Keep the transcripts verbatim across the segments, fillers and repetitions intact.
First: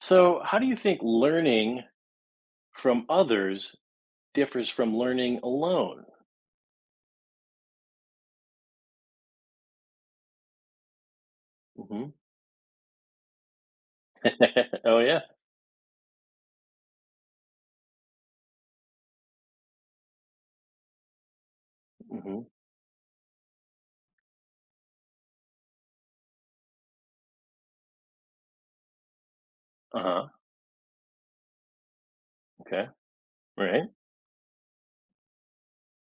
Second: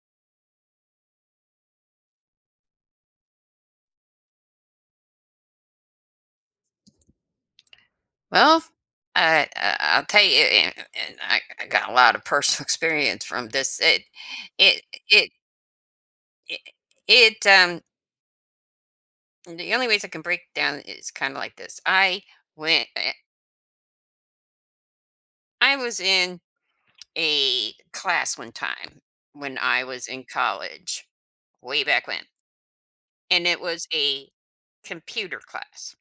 So, how do you think learning from others differs from learning alone? Well, I, I I'll tell you, and, and I, I got a Hmm. lot of personal experience from this. It, it, Oh, yeah. it, it, it, um, the only ways I can break it down is kind of like this. I Hmm. went, eh, I was in a class one time when I Uh was in huh. college, way back when, Okay. and it Right. was a computer class.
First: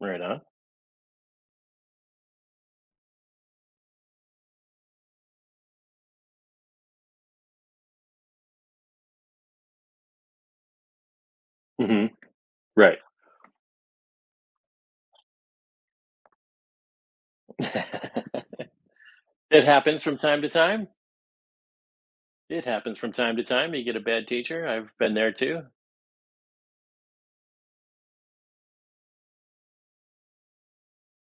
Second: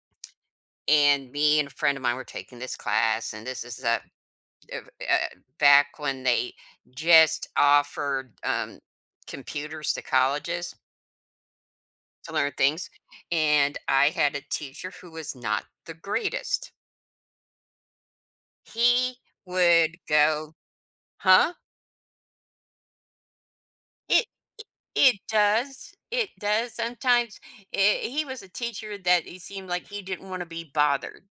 Right on. And me and a friend of mine were taking this class, and this is that. uh, uh, Back when they just offered um, computers to colleges Hmm. to learn things. Right. And I had a teacher who was not the greatest. It He would happens from time to go, time. huh? It happens from time to time. You get a bad It teacher. I've been it there too. does. It does. Sometimes eh, he was a teacher that he seemed like he didn't want to be bothered.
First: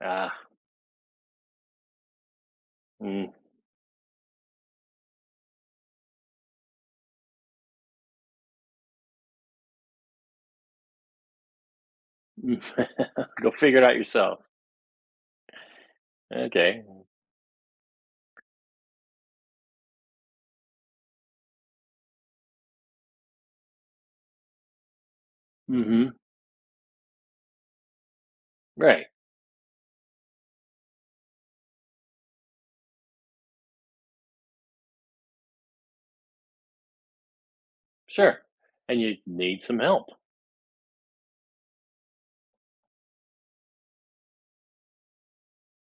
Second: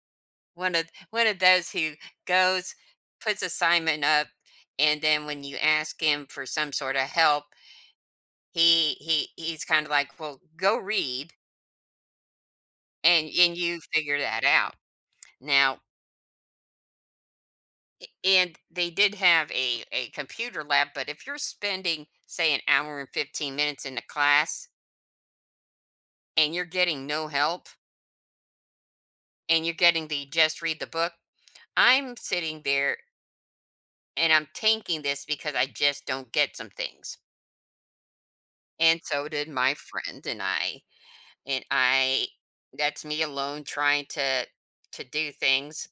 Ah. One of one of those who goes, Mm. puts assignment up, and then when you ask him for some sort of help, He he he's kind of like, "Well, go read and Go and figure you it out figure yourself. that out." Now, Okay. and they did have a a computer lab, but if you're spending, say, an hour and fifteen minutes in the class Hmm. and you're getting no help Right. and you're getting the just read the book, I'm sitting there and I'm tanking this because I just don't get some things. Sure. And And you so did need my some help. friend and I. And I that's me alone trying to to do things.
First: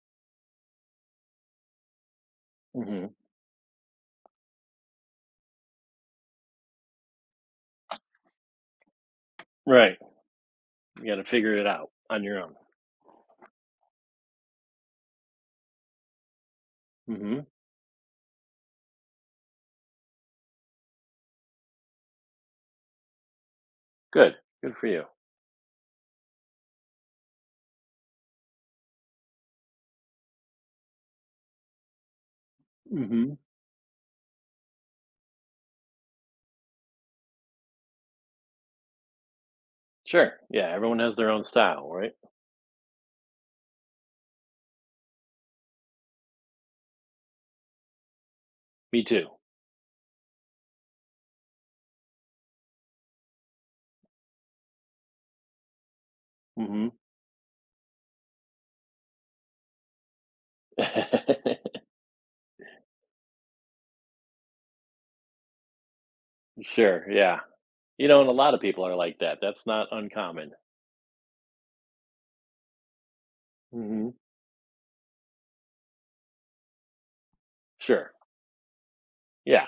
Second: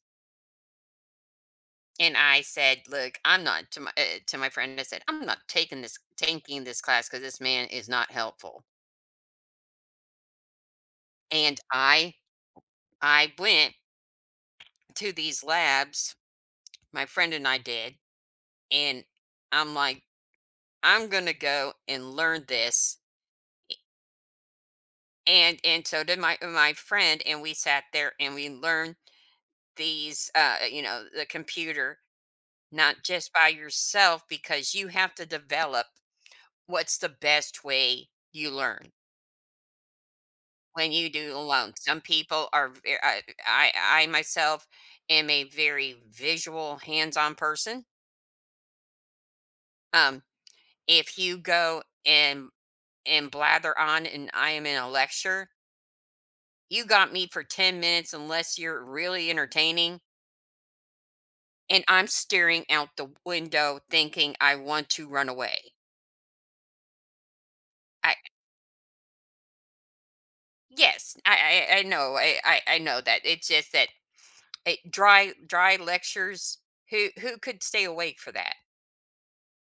And I said, Hmm. "Look, I'm not," to my uh, to my friend, I said, "I'm not taking this taking this class because this man is not helpful." Right. You got to figure And it out I on your own. I went to these labs, my friend Hmm. and I did, and I'm like, "I'm gonna go and learn this." Good. Good for you. And and so did my my friend, and we sat there and we learned these, uh, you know, the computer, not just Mhm. by yourself because you have to develop what's the best way you learn. Sure. Yeah, When everyone you has their do own alone, style, some right? people are ve I I I myself am a very visual, hands-on person. Me too. Um, if you go and and blather on and I am in a lecture, you Mhm. got me for ten minutes unless you're really entertaining, and I'm staring out the window thinking I want to run away. Sure, yeah. You I know, and a lot of people are like that. That's not uncommon. yes, I I I know, I I I know that. It's just that, Mhm. eh, dry dry lectures, who who could stay Sure. awake for that? Yeah.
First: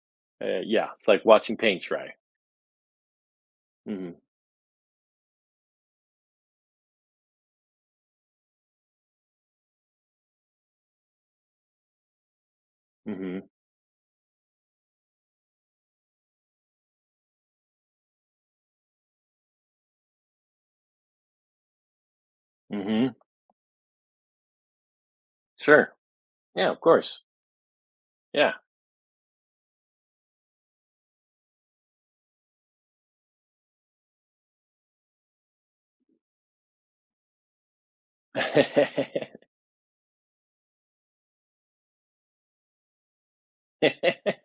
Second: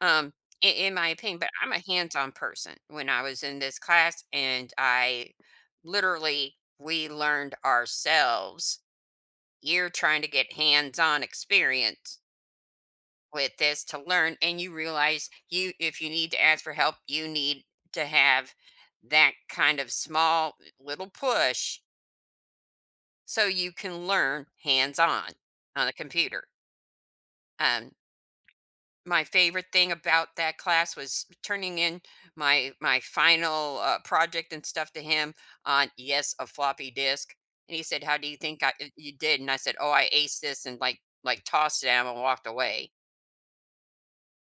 um Uh, in, Yeah, in it's my like opinion, but watching I'm paint a dry. hands-on person. When I was in this Mhm. class and I literally we learned ourselves, you're trying to get hands-on experience Mhm. with this to learn and you realize you if you need to ask for help you need to have that kind of small little push Mhm. so you can learn hands-on on a Sure. computer. Yeah, of course. um Yeah. My favorite thing about that class was turning in my my final, uh, project and stuff to him on, yes, a floppy disk, and he said, "How do you think I uh, you did?" And I said, "Oh, I aced this," and, like like, tossed it at him and walked away.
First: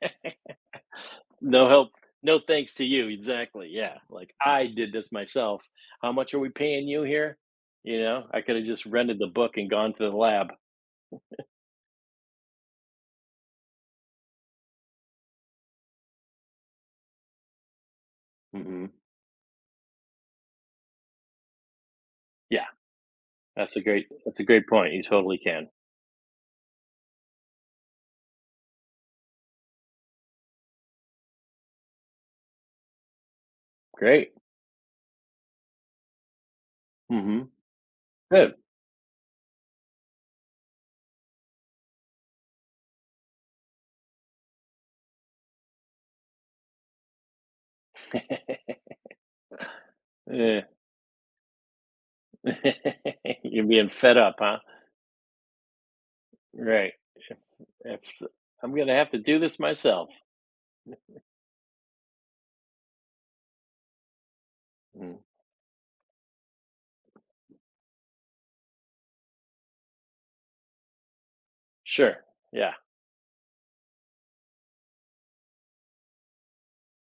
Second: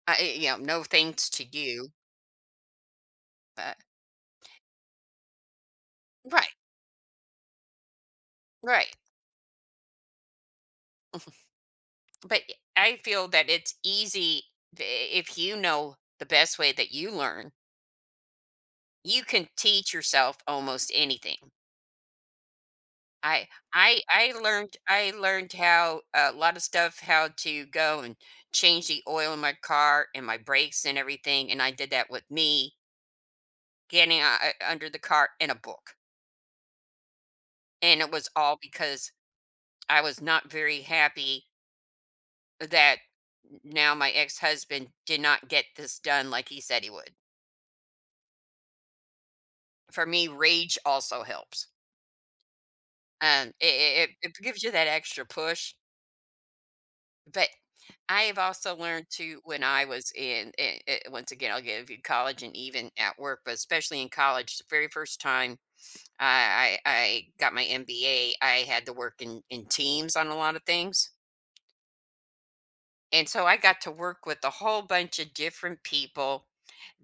I I you know, "No thanks to No help, you." no thanks to you. Exactly. Uh Yeah. Like, I did this myself. How much are we Right, paying you here? You know, I could have just right, rented the book and gone to the lab. but I feel that it's easy. I if you know the best way that you learn, Mhm. you can teach yourself almost anything. Yeah. I That's a I great I that's a great learned point, you I totally learned can. how a lot of stuff, how to go and change the oil in my car and my brakes and everything, and I did that with me getting Great. uh, uh, under the car in a book. Mhm. And it was Good. all because I was not very happy that now my ex-husband did not get this done like he said he would. For me, Yeah. rage also helps. Um, You're being It, it, fed it up, huh? gives you that extra push. Right. If But it's I have I'm also gonna learned have to do to this when I myself. was in eh, eh, once again, I'll give you college and even at work, but especially in college, the very Mm. first time I I, I got my M B A, I had to work in, in teams on a lot of things. Sure. Yeah. And so I got to work with a whole bunch of different people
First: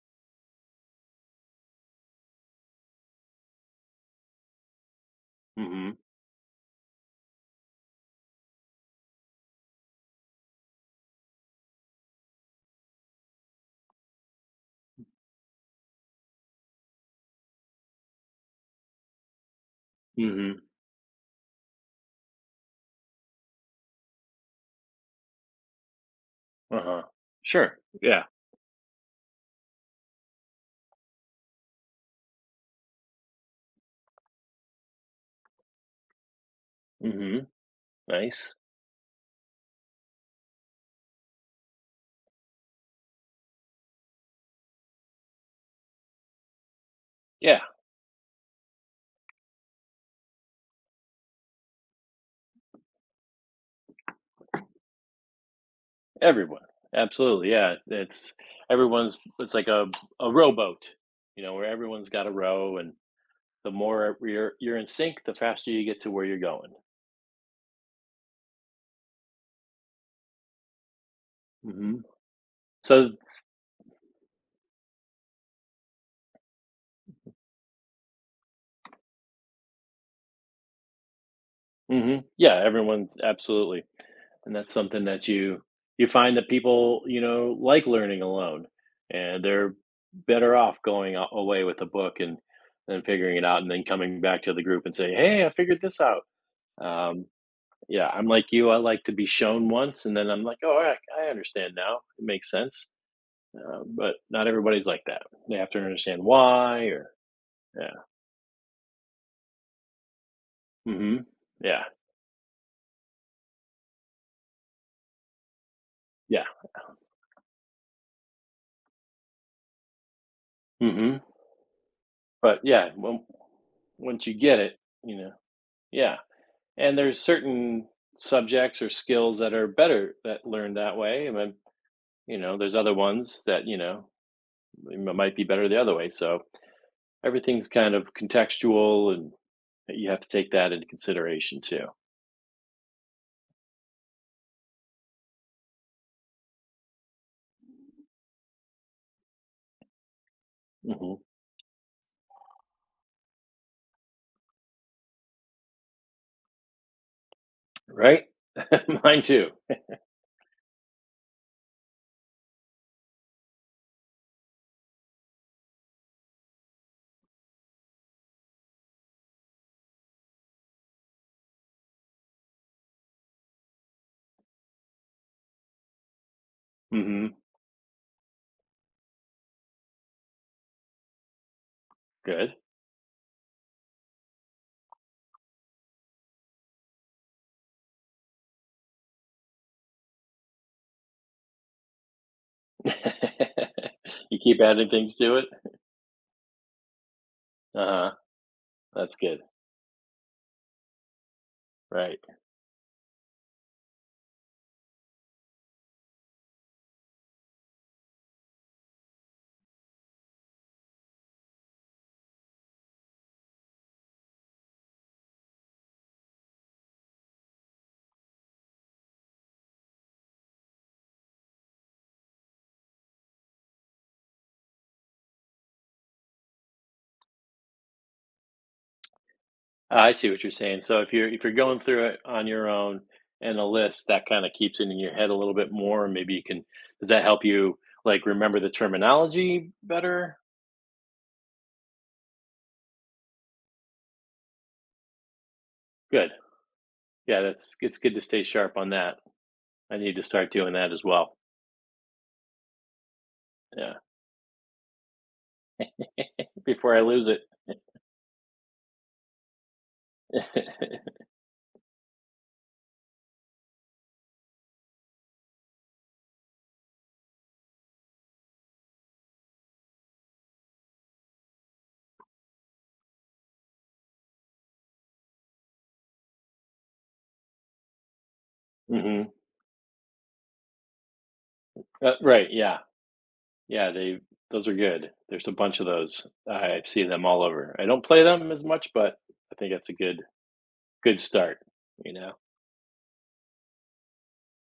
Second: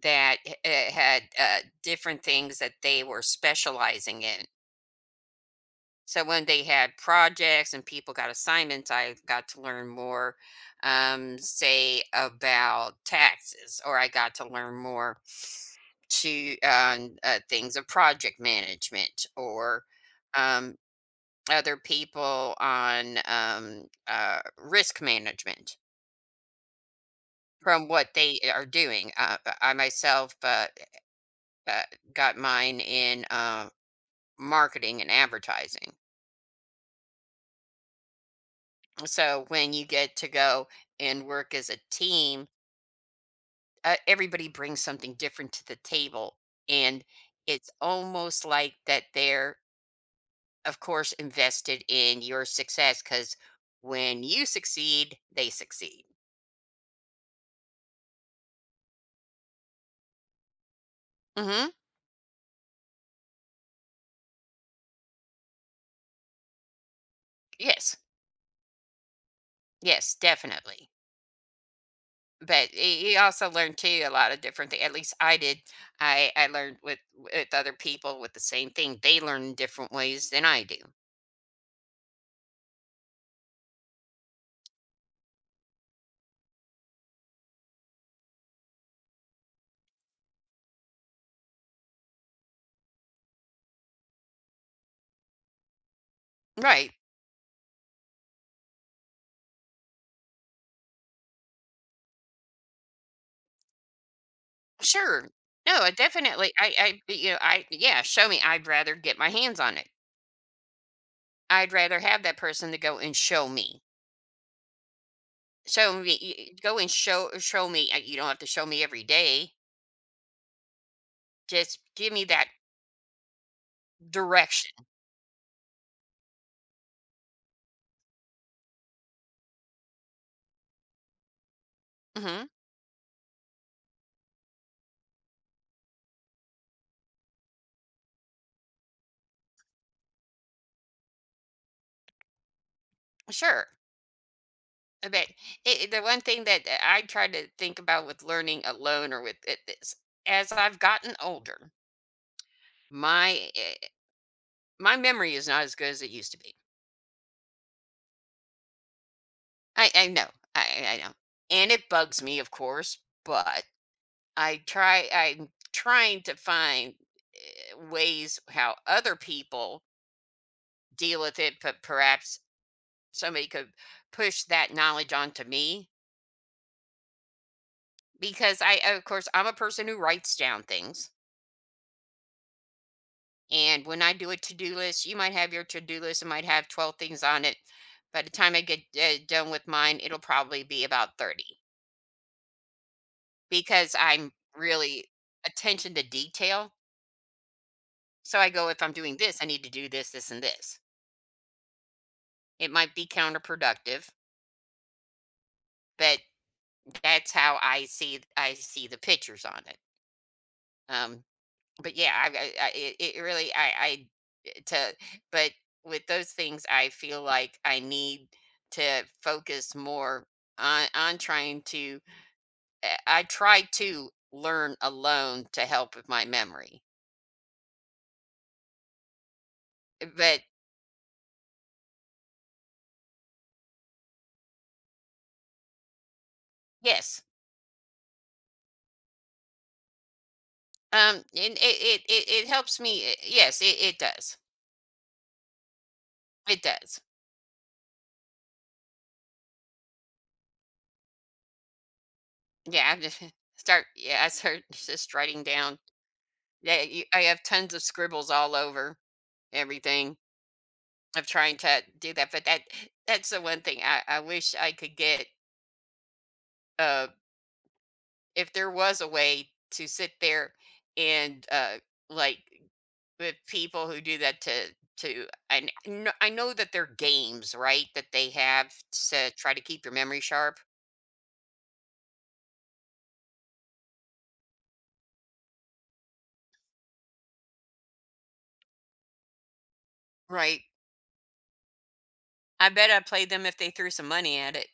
that h- eh, had uh, different things that they were specializing in. Mhm. So when they had projects and people got assignments, I got to learn more, um, say about taxes, or I got to learn more to um, uh, things of project management, or Mhm. um, other people on um, uh, risk management Uh-huh. Sure. from what Yeah. they are doing. Uh, uh, I myself uh, uh, got mine in uh, marketing and advertising. Mhm. Nice. So when you get to go and work as a team, uh, everybody brings something different to the table. And Yeah, it's almost like that they're, of course, invested in your success because when you succeed, they succeed. everyone. Absolutely, yeah. It's everyone's it's like a a rowboat, you know, where Hmm. everyone's got a row, and the more you're you're in sync, the faster you get to where you're going. Yes. Yes, definitely. Mhm. But y- So. you also learn too a lot of different things. At least I did. I, I learned with with other people with the same thing. They learn in different ways than I do. Mhm. Yeah, everyone, absolutely. And that's something that you you find that people, you know, like learning alone, and they're better off going a away with a book and and figuring it out and then coming back to the group and say, "Hey, I figured this out." Right. Um, yeah, I'm like you, I like to be shown once, and then I'm like, "Oh, I I understand now. It makes sense." Uh, but not everybody's like that. Sure. They have to No, I understand definitely I why I or but, you know, I yeah. yeah, show me. I'd rather get my hands on it. Mhm. I'd Yeah. rather have that person to go and show me. Show me y- Yeah. y- go and show show me. uh, You don't have to show me every day. Mhm. Just give me that But yeah, on once you get direction. it, you know, yeah, and there's certain subjects or skills that are better that learned that way, and then, you Hmm. know, there's other ones that, you know, m might be better the other way, so everything's kind of contextual, and you have to take that into consideration too. Sure. I bet i- the one thing that uh, I try to think about with learning alone or with it is as I've Mhm. gotten older, my uh, my memory is not as good as it used to be. Right? Mine too. I, I know, I, I I know, and it bugs me, of course, but I try I'm trying to find eh, ways how other people deal with it, but perhaps somebody could push that knowledge onto me Mhm. because I of course I'm a person who writes down things. Good. And when I do a to-do list, you might have your to-do list, it might have twelve things on it. By the time I get uh, done with mine, it'll probably be about thirty because I'm You keep adding really things to it? attention to detail. Uh-huh. So I go, if I'm That's doing this, good. I need to do this, this, and this. Right. It might be counterproductive. But that's how I see I see the pictures on it. Um, but yeah, I, I, I it it really I I eh, to but with those things, I feel like I need to focus more on on trying to uh, I try to learn alone to help with my memory. Oh, eh, I see But what you're saying. So if you're if you're going through it on your own and a list, that kind of keeps it in your head a little bit more. And Maybe you can, Does yes, that help you like remember the terminology better? um, and it it it, it helps me. uh, Yes, it, it does. Good. It does. Yeah, that's it's good to stay sharp on that. I need to start doing that as well. Yeah, I just start. Yeah, Yeah, I start just writing down. Yeah, before I you, I lose it. have tons of scribbles all over everything. Of trying to do that, but that that's the one thing I, I wish I could get. Uh, if there was a way to sit there and uh, like with people who do that to to I know, I know that they're games, right? That they have Hmm. to try to keep your memory sharp, Uh, right. Yeah. Yeah. They Those are good. There's a bunch of those. I see them all over. I don't play them as much, but I think that's a good right? good start. You know. I bet I played them if they threw some money at it.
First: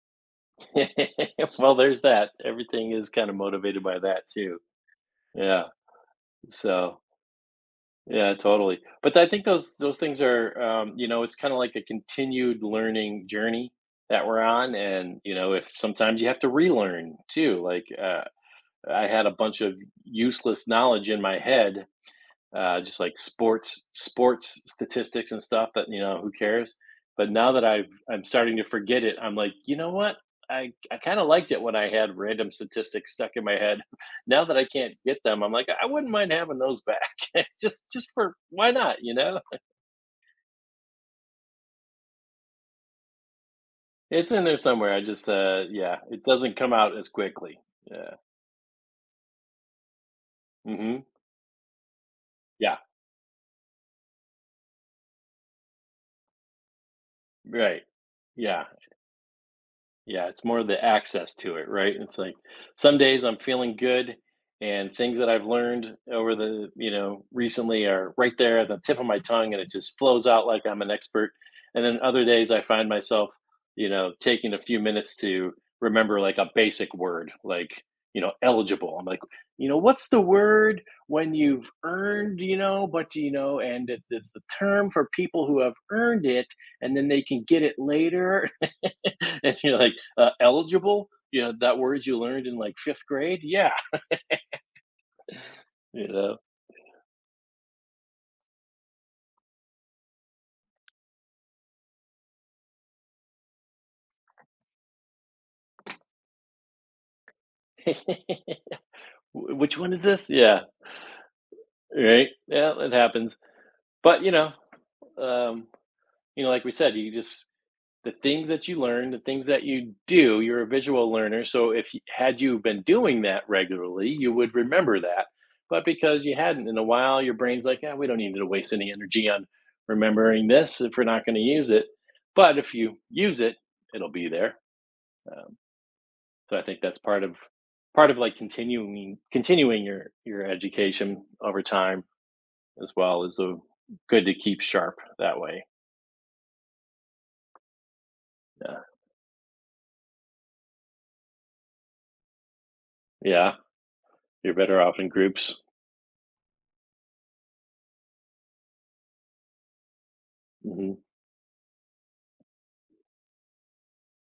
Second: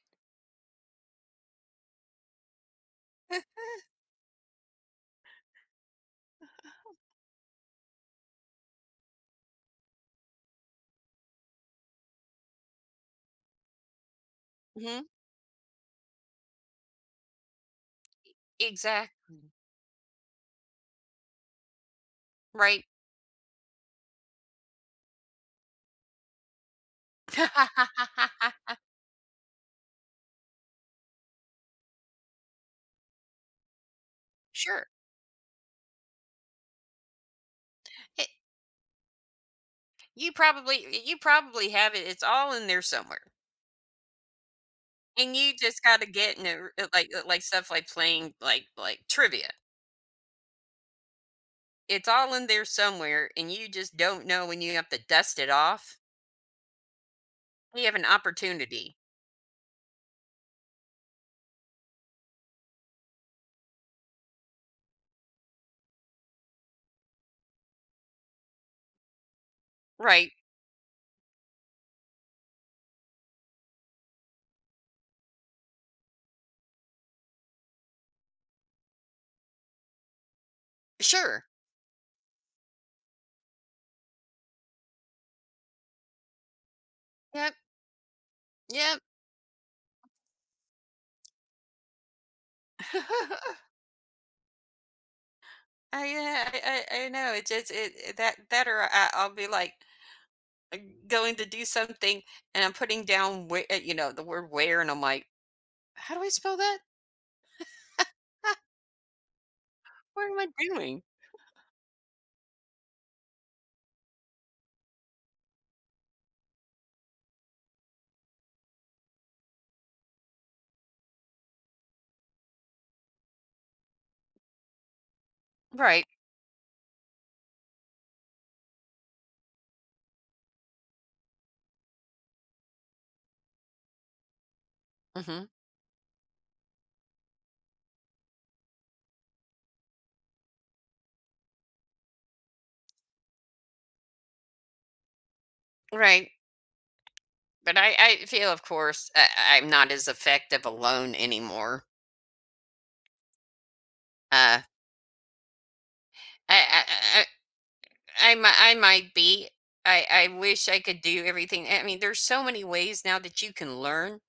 Well, there's that. Everything is kinda motivated by that too. Yeah. So, yeah, totally. But I think those those things are, um, you know, it's kinda like a continued learning journey that we're on, Hmm. and, you know, if sometimes you have to relearn too, like, uh, I had a Exactly. bunch of useless knowledge in my head, uh, Right. just like sports sports statistics and stuff that, you know, who cares. But now that i've i'm starting to forget it, I'm like, you know what, i i kind of liked it when I had random statistics stuck in my head. Now that I Sure. can't get them, I'm like, I wouldn't mind having those back. just just for why not, you know? You probably you probably have it, it's all in there somewhere, It's in there somewhere. I just, and you uh just yeah, gotta it get in doesn't a r come out as like uh, like quickly. stuff like Yeah. playing, like like trivia. Hmm. It's all in there Yeah. somewhere, and you just don't know when you have to dust it off. Right. You have an Yeah. opportunity. Yeah, it's more the access to it, right? It's like some days I'm feeling good and things that I've learned over the, you know, recently are right there at the tip of my tongue and it just flows Right. out like I'm an expert. And then other days I find myself, you know, taking a few minutes to remember like a basic word, like, you know, eligible. I'm like, you know, what's the word when Sure. you've earned, you know, but you know, and it, it's the term for people who have earned it and then they can Yep, get it later. yep. And you're like, uh, eligible? You know, that word you learned in like fifth grade? Yeah. I You know, yeah, I I I know, it just it it that that or I I'll be, like, uh, going to do something, and I'm putting down whe uh, you know, the word "where," and I'm like, "How do I spell that? which one is What this? am I Yeah. doing?" Right. Yeah, it happens. But, you know, um, you know, like we said, you just, the things that you learn, the things that you do, you're a visual learner. So if you, had you been doing that regularly, you would remember that. But Right. because you hadn't in a while, your brain's like, yeah, we don't need to waste any energy on remembering this if we're not going to use it. But if you use it, it'll be there. Mhm. Um, so I think that's part of part of like continuing continuing your your education over time as well is a good to keep sharp that way. Right. But I I feel, of Yeah, course, I I I'm not as effective alone anymore. yeah, you're Uh, better off in groups. I I I I mi I might be. I I wish I Hmm. could do everything. I mean, there's so many ways now that you can learn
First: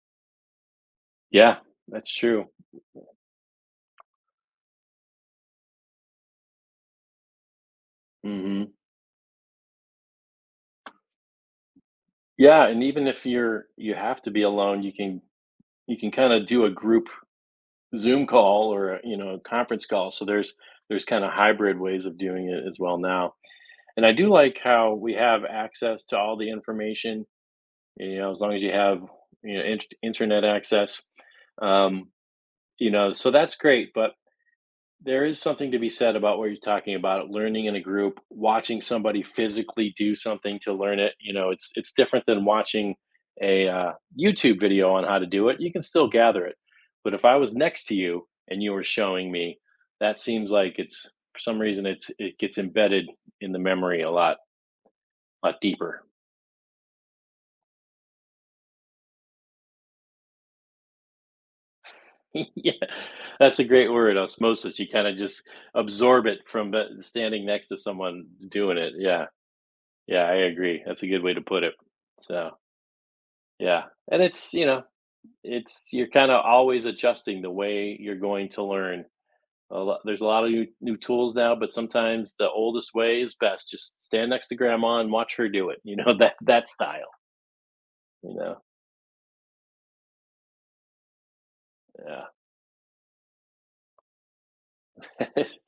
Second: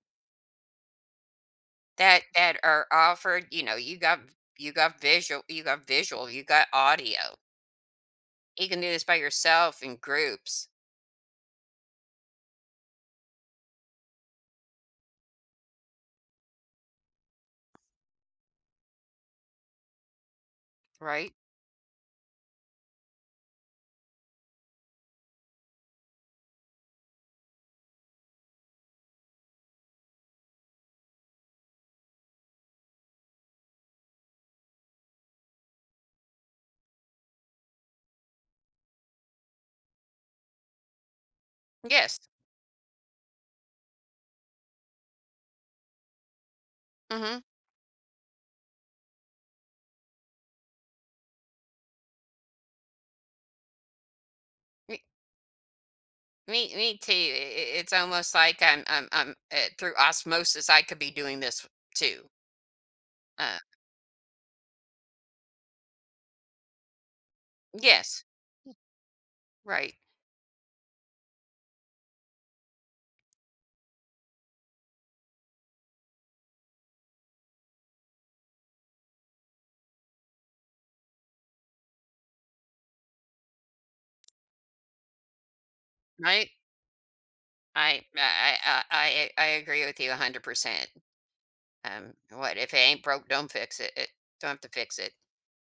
Yeah, that's that true. that are offered, you know, you got you got visual, you got visual, you got audio. You Hmm. can do this by yourself in groups. Yeah, and even if you're you have to be alone, you can you can kind of do a group Zoom call or a, you know, a conference call. So there's there's kind of Right? hybrid ways of doing it as well now. And I do like how we have access to all the information, you know, as long as you have, you know, int internet access, um, you know, so that's great, but there is something to be said about what you're talking about, learning in a group, watching somebody physically do something to learn it, you know, it's it's Yes. different than watching a, uh, YouTube video on how to do it, you can still gather it, but if I Mm-hmm. was next to you and you were showing me, that seems like it's for some reason, it's it gets embedded in the memory a lot Me, lot deeper. me, me too. I- i- It's almost like I'm, I'm, I'm uh, through osmosis. I could be doing this too. Yeah, that's Uh, a great word, osmosis. You kinda just absorb it from the standing next to yes. someone doing it. Yeah, Right. yeah, I agree. That's a good way to put it. So, yeah, and it's, you know, it's you're kinda always adjusting the way you're going to learn. A lot There's a lot of new new tools now, but sometimes the oldest way is best. Just stand next to grandma and watch her do it, you know, that Right. that style, I, I, you I, know? I, I I agree with you a hundred percent. Um, Yeah. What if it ain't broke? Don't fix it. It don't have to fix it.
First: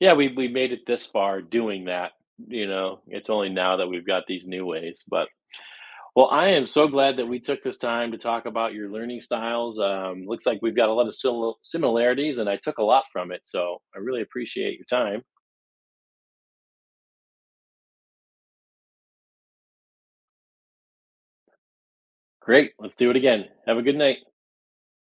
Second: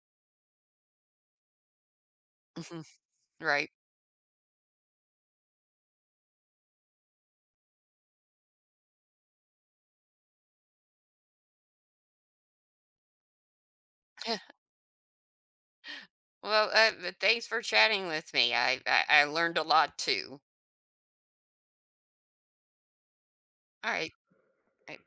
Yeah, we we made it this far doing that, you know? It's only Right. now that we've got these new ways, but well, I am so glad that we took this time to talk about your learning styles, um, looks like we've got a lot of simil similarities, and I took a lot from it, so I really appreciate your time. Well, uh, but thanks for chatting with me. I, I, I learned a lot too. Great, let's do it again. Have a All good right. night. uh, Bye.